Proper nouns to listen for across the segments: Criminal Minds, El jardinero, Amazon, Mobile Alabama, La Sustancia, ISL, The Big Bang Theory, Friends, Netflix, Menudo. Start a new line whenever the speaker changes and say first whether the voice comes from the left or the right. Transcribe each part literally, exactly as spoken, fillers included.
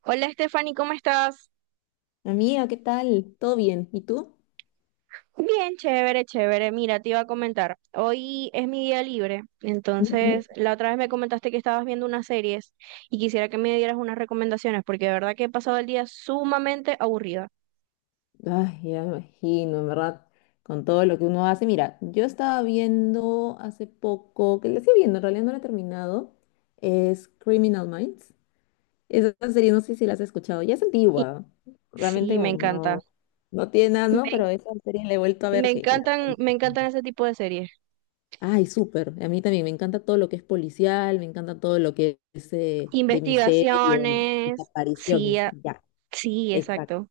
right: Hola Stephanie, ¿cómo estás?
left: Amiga, ¿qué tal? ¿Todo bien? ¿Y tú?
right: Bien, chévere, chévere. Mira, te iba a comentar. Hoy es mi día libre,
left: Ujú.
right: entonces la otra vez me comentaste que estabas viendo unas series y quisiera que me dieras unas recomendaciones porque de verdad que he pasado el día sumamente aburrida.
left: Ay, ya me imagino, en verdad, con todo lo que uno hace. Mira, yo estaba viendo hace poco, que la estoy viendo, en realidad no la he terminado, es Criminal Minds. Esa serie, no sé si la has escuchado, ya es
right: Y
left: antigua, realmente
right: sí, me
left: como que
right: encanta.
left: no, no tiene nada, ¿no?
right: Me,
left: Pero esa serie la he vuelto a
right: me
left: ver que... la-
right: encantan, me encantan ese tipo de series.
left: Ay, súper, a mí también me encanta todo lo que es policial, me encanta todo lo que es eh, de misterio,
right: Investigaciones. Sí,
left: desapariciones,
right: a-
left: ya,
right: sí,
left: exacto.
right: exacto.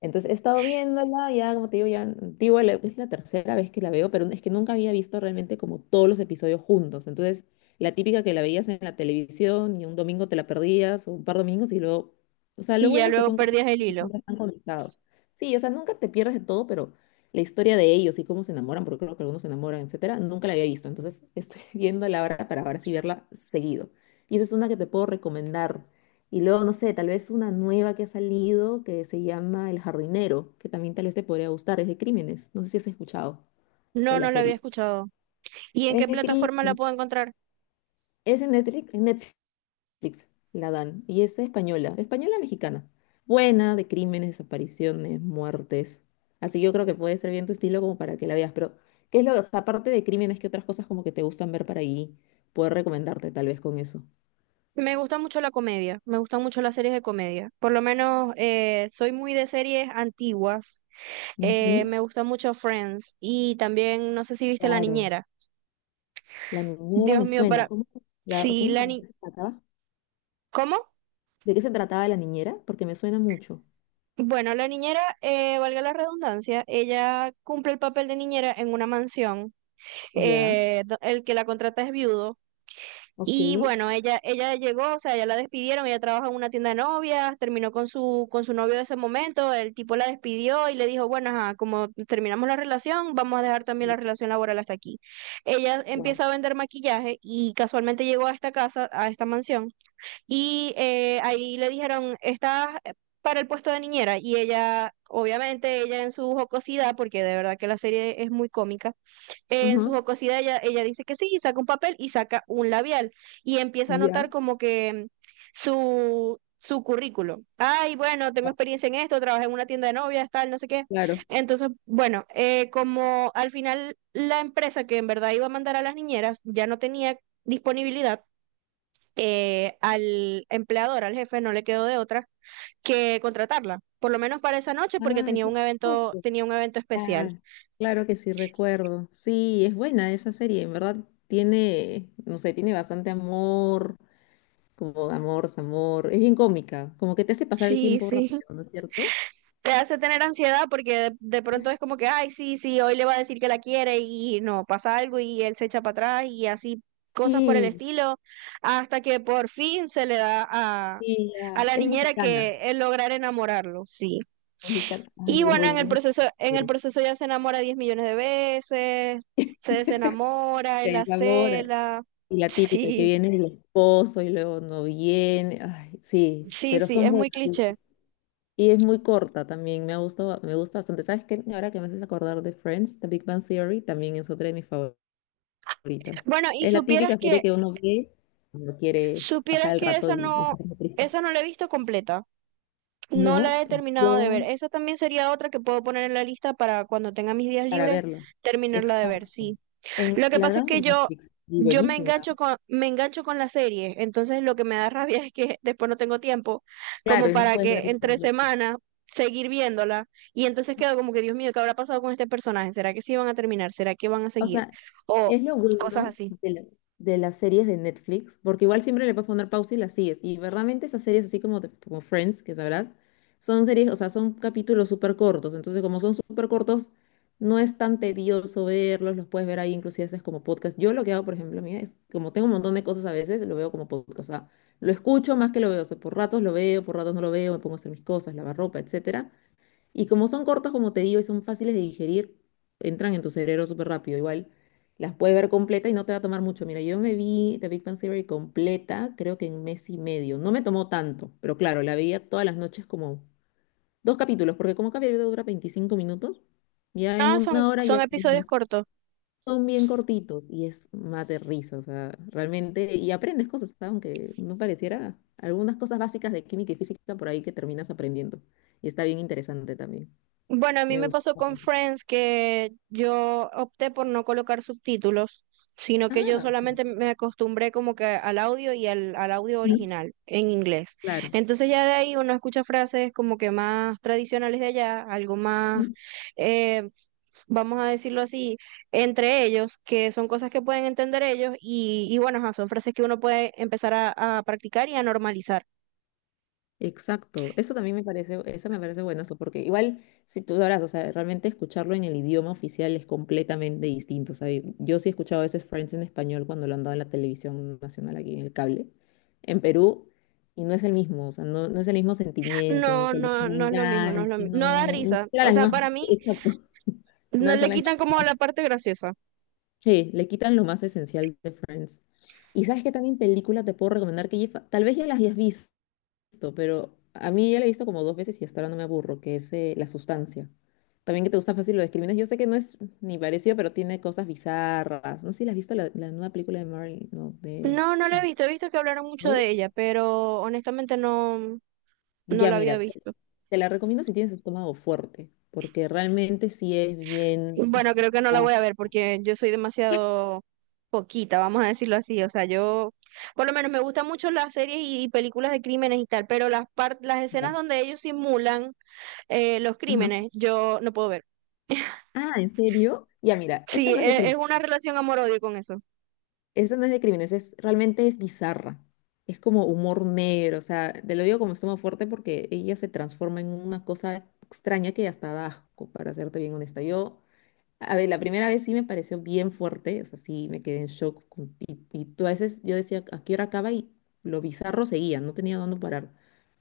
left: Entonces he estado viéndola, ya como te digo, ya antigua, la- es la tercera vez que la veo, pero es que nunca había visto realmente como todos los episodios juntos. Entonces, la típica que la veías en la televisión y un domingo te la perdías, o un par de domingos y luego, o sea, lo
right: Y ya
left: bueno es que
right: luego
left: son
right: perdías
left: capítulos
right: el
left: que
right: hilo.
left: siempre están conectados. Sí, o sea, nunca te pierdes de todo, pero la historia de ellos y cómo se enamoran, porque creo que algunos se enamoran, etcétera, nunca la había visto. Entonces, estoy viéndola ahora para ver si verla seguido. Y esa es una que te puedo recomendar. Y luego, no sé, tal vez una nueva que ha salido que se llama El Jardinero, que también tal vez te podría gustar, es de crímenes. No sé si has escuchado de
right: No,
left: la
right: no la había
left: serie.
right: escuchado. ¿Y en
left: Es
right: qué
left: de
right: plataforma
left: crímenes.
right: la puedo encontrar?
left: Es en Netflix, en Netflix la dan. Y es española, española mexicana. Buena, de crímenes, desapariciones, muertes. Así que yo creo que puede ser bien tu estilo como para que la veas. Pero, ¿qué es lo que, o sea, aparte de crímenes, qué otras cosas como que te gustan ver para ahí? Poder recomendarte tal vez con eso.
right: Me gusta mucho la comedia, me gustan mucho las series de comedia. Por lo menos eh, soy muy de series antiguas. Eh,
left: Ujú.
right: me gusta mucho Friends y también no sé si viste La
left: Claro.
right: Niñera.
left: La niñera
right: Dios
left: me
right: mío,
left: suena.
right: para...
left: ¿Cómo, se- la-
right: Sí,
left: cómo se
right: la
left: llama?
right: ni...
left: ¿Se acaba?
right: ¿Cómo?
left: ¿De qué se trataba la niñera? Porque me suena mucho.
right: Bueno, la niñera, eh, valga la redundancia, ella cumple el papel de niñera en una mansión.
left: Ya,
right: Eh, do- el que la contrata es viudo.
left: ok.
right: Y bueno, ella, ella llegó, o sea, ya la despidieron, ella trabaja en una tienda de novias, terminó con su, con su novio de ese momento, el tipo la despidió y le dijo, bueno, ajá, como terminamos la relación, vamos a dejar también la relación laboral hasta aquí. Ella
left: Wow.
right: empieza a vender maquillaje y casualmente llegó a esta casa, a esta mansión, y eh, ahí le dijeron, estás para el puesto de niñera, y ella, obviamente, ella en su jocosidad, porque de verdad que la serie es muy cómica, en su
left: Ajá,
right: jocosidad ella, ella dice que sí y saca un papel y saca un labial y empieza a
left: ya.
right: notar como que su, su currículo. Ay, bueno, tengo experiencia en esto, trabajé en una tienda de novias, tal, no sé qué.
left: Claro.
right: Entonces, bueno, eh, como al final la empresa que en verdad iba a mandar a las niñeras ya no tenía disponibilidad, eh, al empleador, al jefe, no le quedó de otra que contratarla, por lo menos para esa noche porque
left: Ah,
right: tenía
left: qué
right: un evento,
left: chistoso.
right: tenía un evento especial.
left: Ah, claro que sí recuerdo. Sí, es buena esa serie, en verdad tiene, no sé, tiene bastante amor, como amor, amor. Es bien cómica, como que te hace pasar el
right: Sí,
left: tiempo
right: sí.
left: rápido, ¿no es cierto?
right: Te hace tener ansiedad porque de, de pronto es como que, ay, sí, sí, hoy le va a decir que la quiere y no, pasa algo y él se echa para atrás y así cosas por el
left: Sí,
right: estilo, hasta que por fin se le da a,
left: sí,
right: a
left: ya.
right: la
left: Es
right: niñera
left: mexicana.
right: que el lograr enamorarlo, sí.
left: Mexicana.
right: Y
left: Ay, es
right: bueno, en el
left: buenísima
right: proceso,
left: esa
right: en el
left: serie.
right: proceso ya se enamora diez millones de veces, se desenamora, él
left: Sí,
right: la
left: sabor.
right: cela,
left: Y la típica que
right: sí.
left: viene el esposo y luego no viene. Ay, sí,
right: Sí,
left: pero
right: sí,
left: son
right: es muy
left: buenas.
right: cliché.
left: Y es muy corta también. Me ha gustado, me gusta bastante. ¿Sabes qué? Ahora que me haces acordar de Friends, The Big Bang Theory también es otra de mis favoritas.
right: Bueno, y
left: Es la
right: supieras
left: típica serie
right: que,
left: que uno ve cuando quiere
right: supieras
left: pasar el
right: que
left: rato
right: esa
left: y y
right: no,
left: estar triste.
right: esa no la he visto completa. No
left: No,
right: la he terminado de ver.
left: yo
right: Esa también sería otra que puedo poner en la lista para cuando tenga mis días
left: para
right: libres
left: verla.
right: terminarla de ver,
left: Exacto.
right: sí.
left: En,
right: Lo que
left: la
right: pasa
left: verdad
right: es que
left: en
right: yo,
left: Netflix. Y
right: yo me
left: buenísima.
right: engancho con, me engancho con la serie, entonces lo que me da rabia es que después no tengo tiempo
left: Claro,
right: como
left: y no
right: para
left: puedes
right: que
left: verla
right: entre
left: completa.
right: semanas seguir viéndola y entonces quedo como que, Dios mío, ¿qué habrá pasado con este personaje? ¿Será que sí van a terminar? ¿Será que van a
left: O
right: seguir?
left: sea,
right: O
left: es lo
right: cosas
left: bueno
right: así.
left: de, la- de las series de Netflix, porque igual siempre le puedes poner pausa y las sigues. Y verdaderamente esas series, así como, de como Friends, que sabrás, son series, o sea, son capítulos súper cortos. Entonces, como son súper cortos, no es tan tedioso verlos, los puedes ver ahí, inclusive haces como podcast. Yo lo que hago, por ejemplo, mira, es como tengo un montón de cosas a veces, lo veo como podcast. O sea, lo escucho más que lo veo. O sea, por ratos lo veo, por ratos no lo veo, me pongo a hacer mis cosas, lavar ropa, etcétera. Y como son cortos, como te digo, y son fáciles de digerir, entran en tu cerebro súper rápido. Igual las puedes ver completa y no te va a tomar mucho. Mira, yo me vi The Big Bang Theory completa, creo que en mes y medio. No me tomó tanto, pero claro, la veía todas las noches como dos capítulos, porque como cada video dura veinticinco minutos, ya en
right: Ah, son,
left: una hora ya
right: son episodios
left: terminas.
right: cortos.
left: Son bien cortitos y es mate risa, o sea, realmente, y aprendes cosas, ¿sabes? Aunque no pareciera, algunas cosas básicas de química y física por ahí que terminas aprendiendo. Y está bien interesante también.
right: Bueno, a mí
left: Me
right: me
left: gusta.
right: pasó con Friends que yo opté por no colocar subtítulos, sino que yo
left: Ah,
right: solamente me acostumbré como que al audio y al, al audio
left: mm,
right: original en inglés.
left: claro.
right: Entonces ya de ahí uno escucha frases como que más tradicionales de allá, algo más,
left: Mm,
right: eh, vamos a decirlo así, entre ellos, que son cosas que pueden entender ellos y, y bueno, ajá, son frases que uno puede empezar a, a practicar y a normalizar.
left: Exacto. Eso también me parece, eso me parece buenazo, porque igual, si tú sabrás, o sea, realmente escucharlo en el idioma oficial es completamente distinto. O sea, yo sí he escuchado a veces Friends en español cuando lo han dado en la televisión nacional aquí en el cable, en Perú, y no es el mismo, o sea, no, no es el mismo sentimiento, no
right: No,
left: es el
right: no,
left: mismo
right: no es lo mismo, no es lo
left: enganche,
right: mi- no da
left: no, no son
right: risa. O
left: las
right: sea,
left: mismas,
right: para mí
left: exacto,
right: no
left: no
right: le
left: son las.
right: quitan como la parte graciosa.
left: Sí, le quitan lo más esencial de Friends. Y sabes que también película te puedo recomendar que ya- tal vez ya las hayas visto, pero a mí ya la he visto como dos veces y hasta ahora no me aburro, que es eh, La Sustancia. También que te gusta fácil lo de crímenes. Yo sé que no es ni parecido, pero tiene cosas bizarras. No sé si la has visto la, la, nueva película de Marley, no, de...
right: No, no la he
left: Ay,
right: visto. He visto que hablaron mucho
left: ¿no?
right: de ella, pero honestamente no, no
left: Ya
right: la había
left: mira, te
right: visto.
left: te la recomiendo si tienes estómago fuerte, porque realmente sí es bien... O
right: Bueno, creo que no la voy
left: sea,
right: a ver porque yo soy demasiado poquita, vamos a decirlo así. O sea, yo, por lo menos me gustan mucho las series y, películas de crímenes y tal, pero las par- las escenas
left: ya.
right: donde ellos simulan eh, los
left: Ajá.
right: crímenes, yo no puedo ver.
left: Ah, ¿en serio? Ya mira,
right: Sí,
left: esta no es de.
right: e- es una relación amor-odio con eso.
left: Esta no es de crímenes, es realmente es bizarra. Es como humor negro, o sea, te lo digo como estómago fuerte porque ella se transforma en una cosa extraña que hasta da asco, para serte bien honesta. Yo a ver, la primera vez sí me pareció bien fuerte, o sea, sí me quedé en shock. con- Y, y tú a veces yo decía, ¿a qué hora acaba? Y lo bizarro seguía, no tenía dónde parar.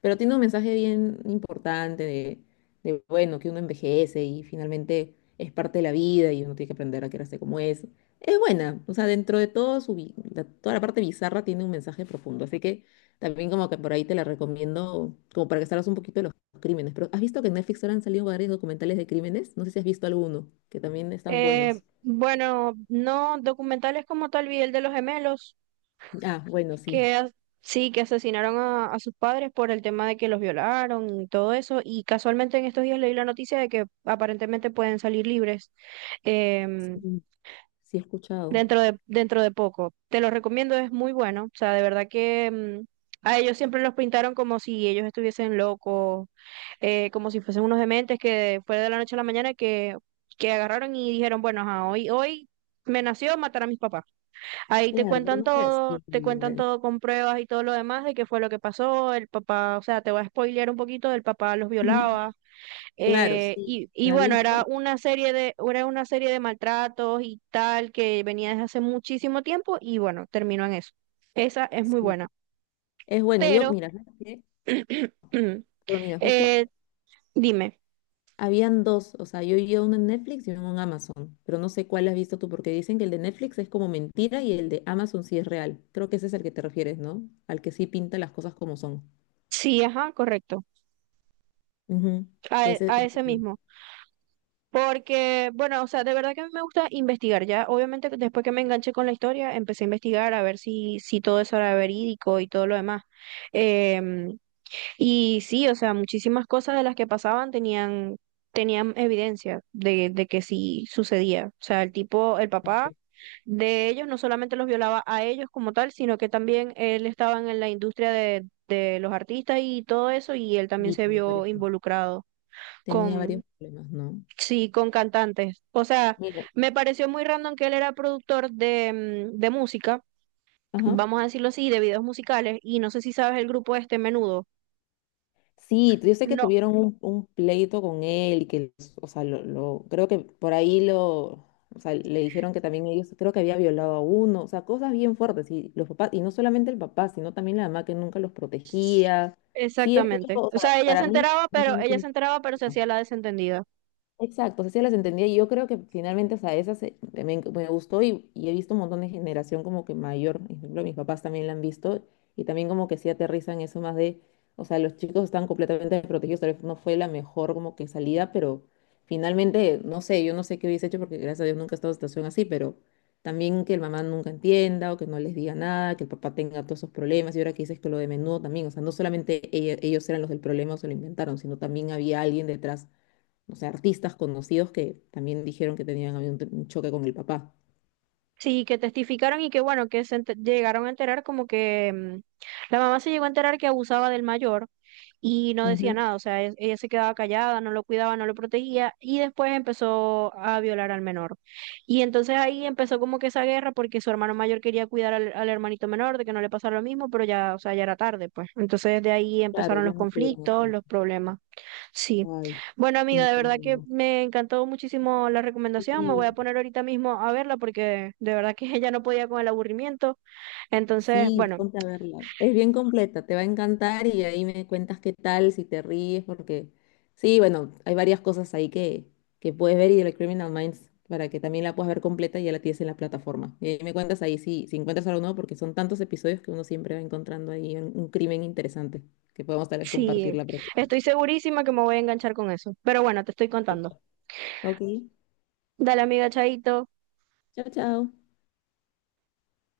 left: Pero tiene un mensaje bien importante de, de, bueno, que uno envejece y finalmente es parte de la vida y uno tiene que aprender a quererse como es. Es buena, o sea, dentro de todo su, bi- la- toda la parte bizarra tiene un mensaje profundo. Así que también como que por ahí te la recomiendo, como para que salgas un poquito de los crímenes, pero ¿has visto que en Netflix ahora han salido varios documentales de crímenes? No sé si has visto alguno, que también están
right: Eh,
left: buenos.
right: bueno, no, documentales como tal, vi el de los gemelos.
left: Ah, bueno, sí.
right: que as- sí, que asesinaron a, a sus padres por el tema de que los violaron y todo eso. Y casualmente en estos días leí la noticia de que aparentemente pueden salir libres em,
left: Sí, sí he escuchado.
right: dentro de, dentro de poco. Te lo recomiendo, es muy bueno. O sea, de verdad que em, a ellos siempre los pintaron como si ellos estuviesen locos, eh, como si fuesen unos dementes, que fue de la noche a la mañana que, que agarraron y dijeron, bueno, ajá, hoy, hoy me nació matar a mis papás. Ahí te
left: Claro, pero
right: cuentan
left: no fue
right: todo,
left: así
right: te cuentan
left: igual.
right: todo con pruebas y todo lo demás de qué fue lo que pasó, el papá, o sea, te va a spoilear un poquito, el papá los
left: Ujú.
right: violaba,
left: Claro,
right: eh,
left: sí.
right: y, y
left: Era
right: bueno,
left: bien
right: era
left: fuerte.
right: una serie de, era una serie de maltratos y tal que venía desde hace muchísimo tiempo y bueno, terminó en eso. Esa es muy
left: sí.
right: buena,
left: Es bueno, yo,
right: pero
left: mira, ¿sabes qué? Bueno, mira, justo
right: eh, dime,
left: habían dos, o sea, yo vi uno en Netflix y uno en Amazon, pero no sé cuál has visto tú, porque dicen que el de Netflix es como mentira y el de Amazon sí es real. Creo que ese es el que te refieres, ¿no? Al que sí pinta las cosas como son.
right: sí, ajá, correcto,
left: Ujú.
right: a,
left: Que
right: e-
left: ese,
right: a ese mismo. Porque, bueno, o sea, de verdad que a mí me gusta investigar, ya. Obviamente, que después que me enganché con la historia, empecé a investigar a ver si, si todo eso era verídico y todo lo demás. Em, y sí, o sea, muchísimas cosas de las que pasaban tenían, tenían evidencia de, de que sí sucedía. O sea, el tipo, el papá
left: ese-
right: de ellos no solamente los violaba a ellos como tal, sino que también él estaba en la industria de, de los artistas y todo eso, y él también
left: Y
right: se
left: tenía
right: vio
left: varios, pro-
right: involucrado.
left: tenía varios problemas, ¿no?
right: Sí, con cantantes. O sea,
left: Mira,
right: me pareció muy random que él era productor de, mm, de música,
left: ajá.
right: vamos a decirlo así, de videos musicales, y no sé si sabes el grupo este Menudo.
left: Sí, yo sé que
right: No,
left: tuvieron un, un pleito con él y que, o sea, lo, lo- creo que por ahí lo, o sea, le dijeron que también ellos, creo que había violado a uno, o sea, cosas bien fuertes y los papás, y no solamente el papá, sino también la mamá que nunca los protegía. Sí, escucho,
right: exactamente.
left: o
right: O sea,
left: sea,
right: ella se
left: para mí no
right: enteraba, pero
left: tiene
right: ella se
left: culpa.
right: enteraba, pero se hacía la desentendida.
left: Exacto, sí las entendía y yo creo que finalmente, o sea, esas se- me, me gustó y, y he visto un montón de generación como que mayor, por ejemplo, mis papás también la han visto y también como que sí aterrizan eso más de, o sea, los chicos están completamente desprotegidos, tal vez no fue la mejor como que salida, pero finalmente, no sé, yo no sé qué hubiese hecho porque gracias a Dios nunca he estado en situación así, pero también que el mamá nunca entienda o que no les diga nada, que el papá tenga todos esos problemas y ahora que dices que lo de menudo también, o sea, no solamente ella- ellos eran los del problema o se lo inventaron, sino también había alguien detrás, o sea, artistas conocidos que también dijeron que tenían habido un, tr- un choque con el papá.
right: Sí, que testificaron y que bueno, que se ente- llegaron a enterar como que mm, la mamá se llegó a enterar que abusaba del mayor y no decía
left: Ujú.
right: nada, o sea, e- ella se quedaba callada, no lo cuidaba, no lo protegía y después empezó a violar al menor. Y entonces ahí empezó como que esa guerra porque su hermano mayor quería cuidar al, al hermanito menor de que no le pasara lo mismo, pero ya, o sea, ya era tarde, pues. Entonces de ahí
left: Claro,
right: empezaron los
left: ya no pudieron hacer
right: conflictos, los
left: más.
right: problemas. Sí.
left: Ay,
right: Bueno, amiga, de verdad que
left: incómodo.
right: me encantó muchísimo la recomendación. Me voy a
left: Sí,
right: poner ahorita mismo a verla porque de verdad que ella no podía con el aburrimiento. Entonces,
left: sí,
right: bueno,
left: ponte a verla. Es bien completa, te va a encantar y ahí me cuentas qué tal, si te ríes, porque sí, bueno, hay varias cosas ahí que, que puedes ver y de la Criminal Minds para que también la puedas ver completa y ya la tienes en la plataforma. Y ahí me cuentas ahí si, si encuentras algo nuevo, porque son tantos episodios que uno siempre va encontrando ahí un, un, crimen interesante que podemos tal vez compartir
right: sí,
left: la próxima.
right: estoy segurísima que me voy a enganchar con eso. Pero bueno, te estoy contando.
left: Ok.
right: Dale, amiga, chaito.
left: Chao, chao.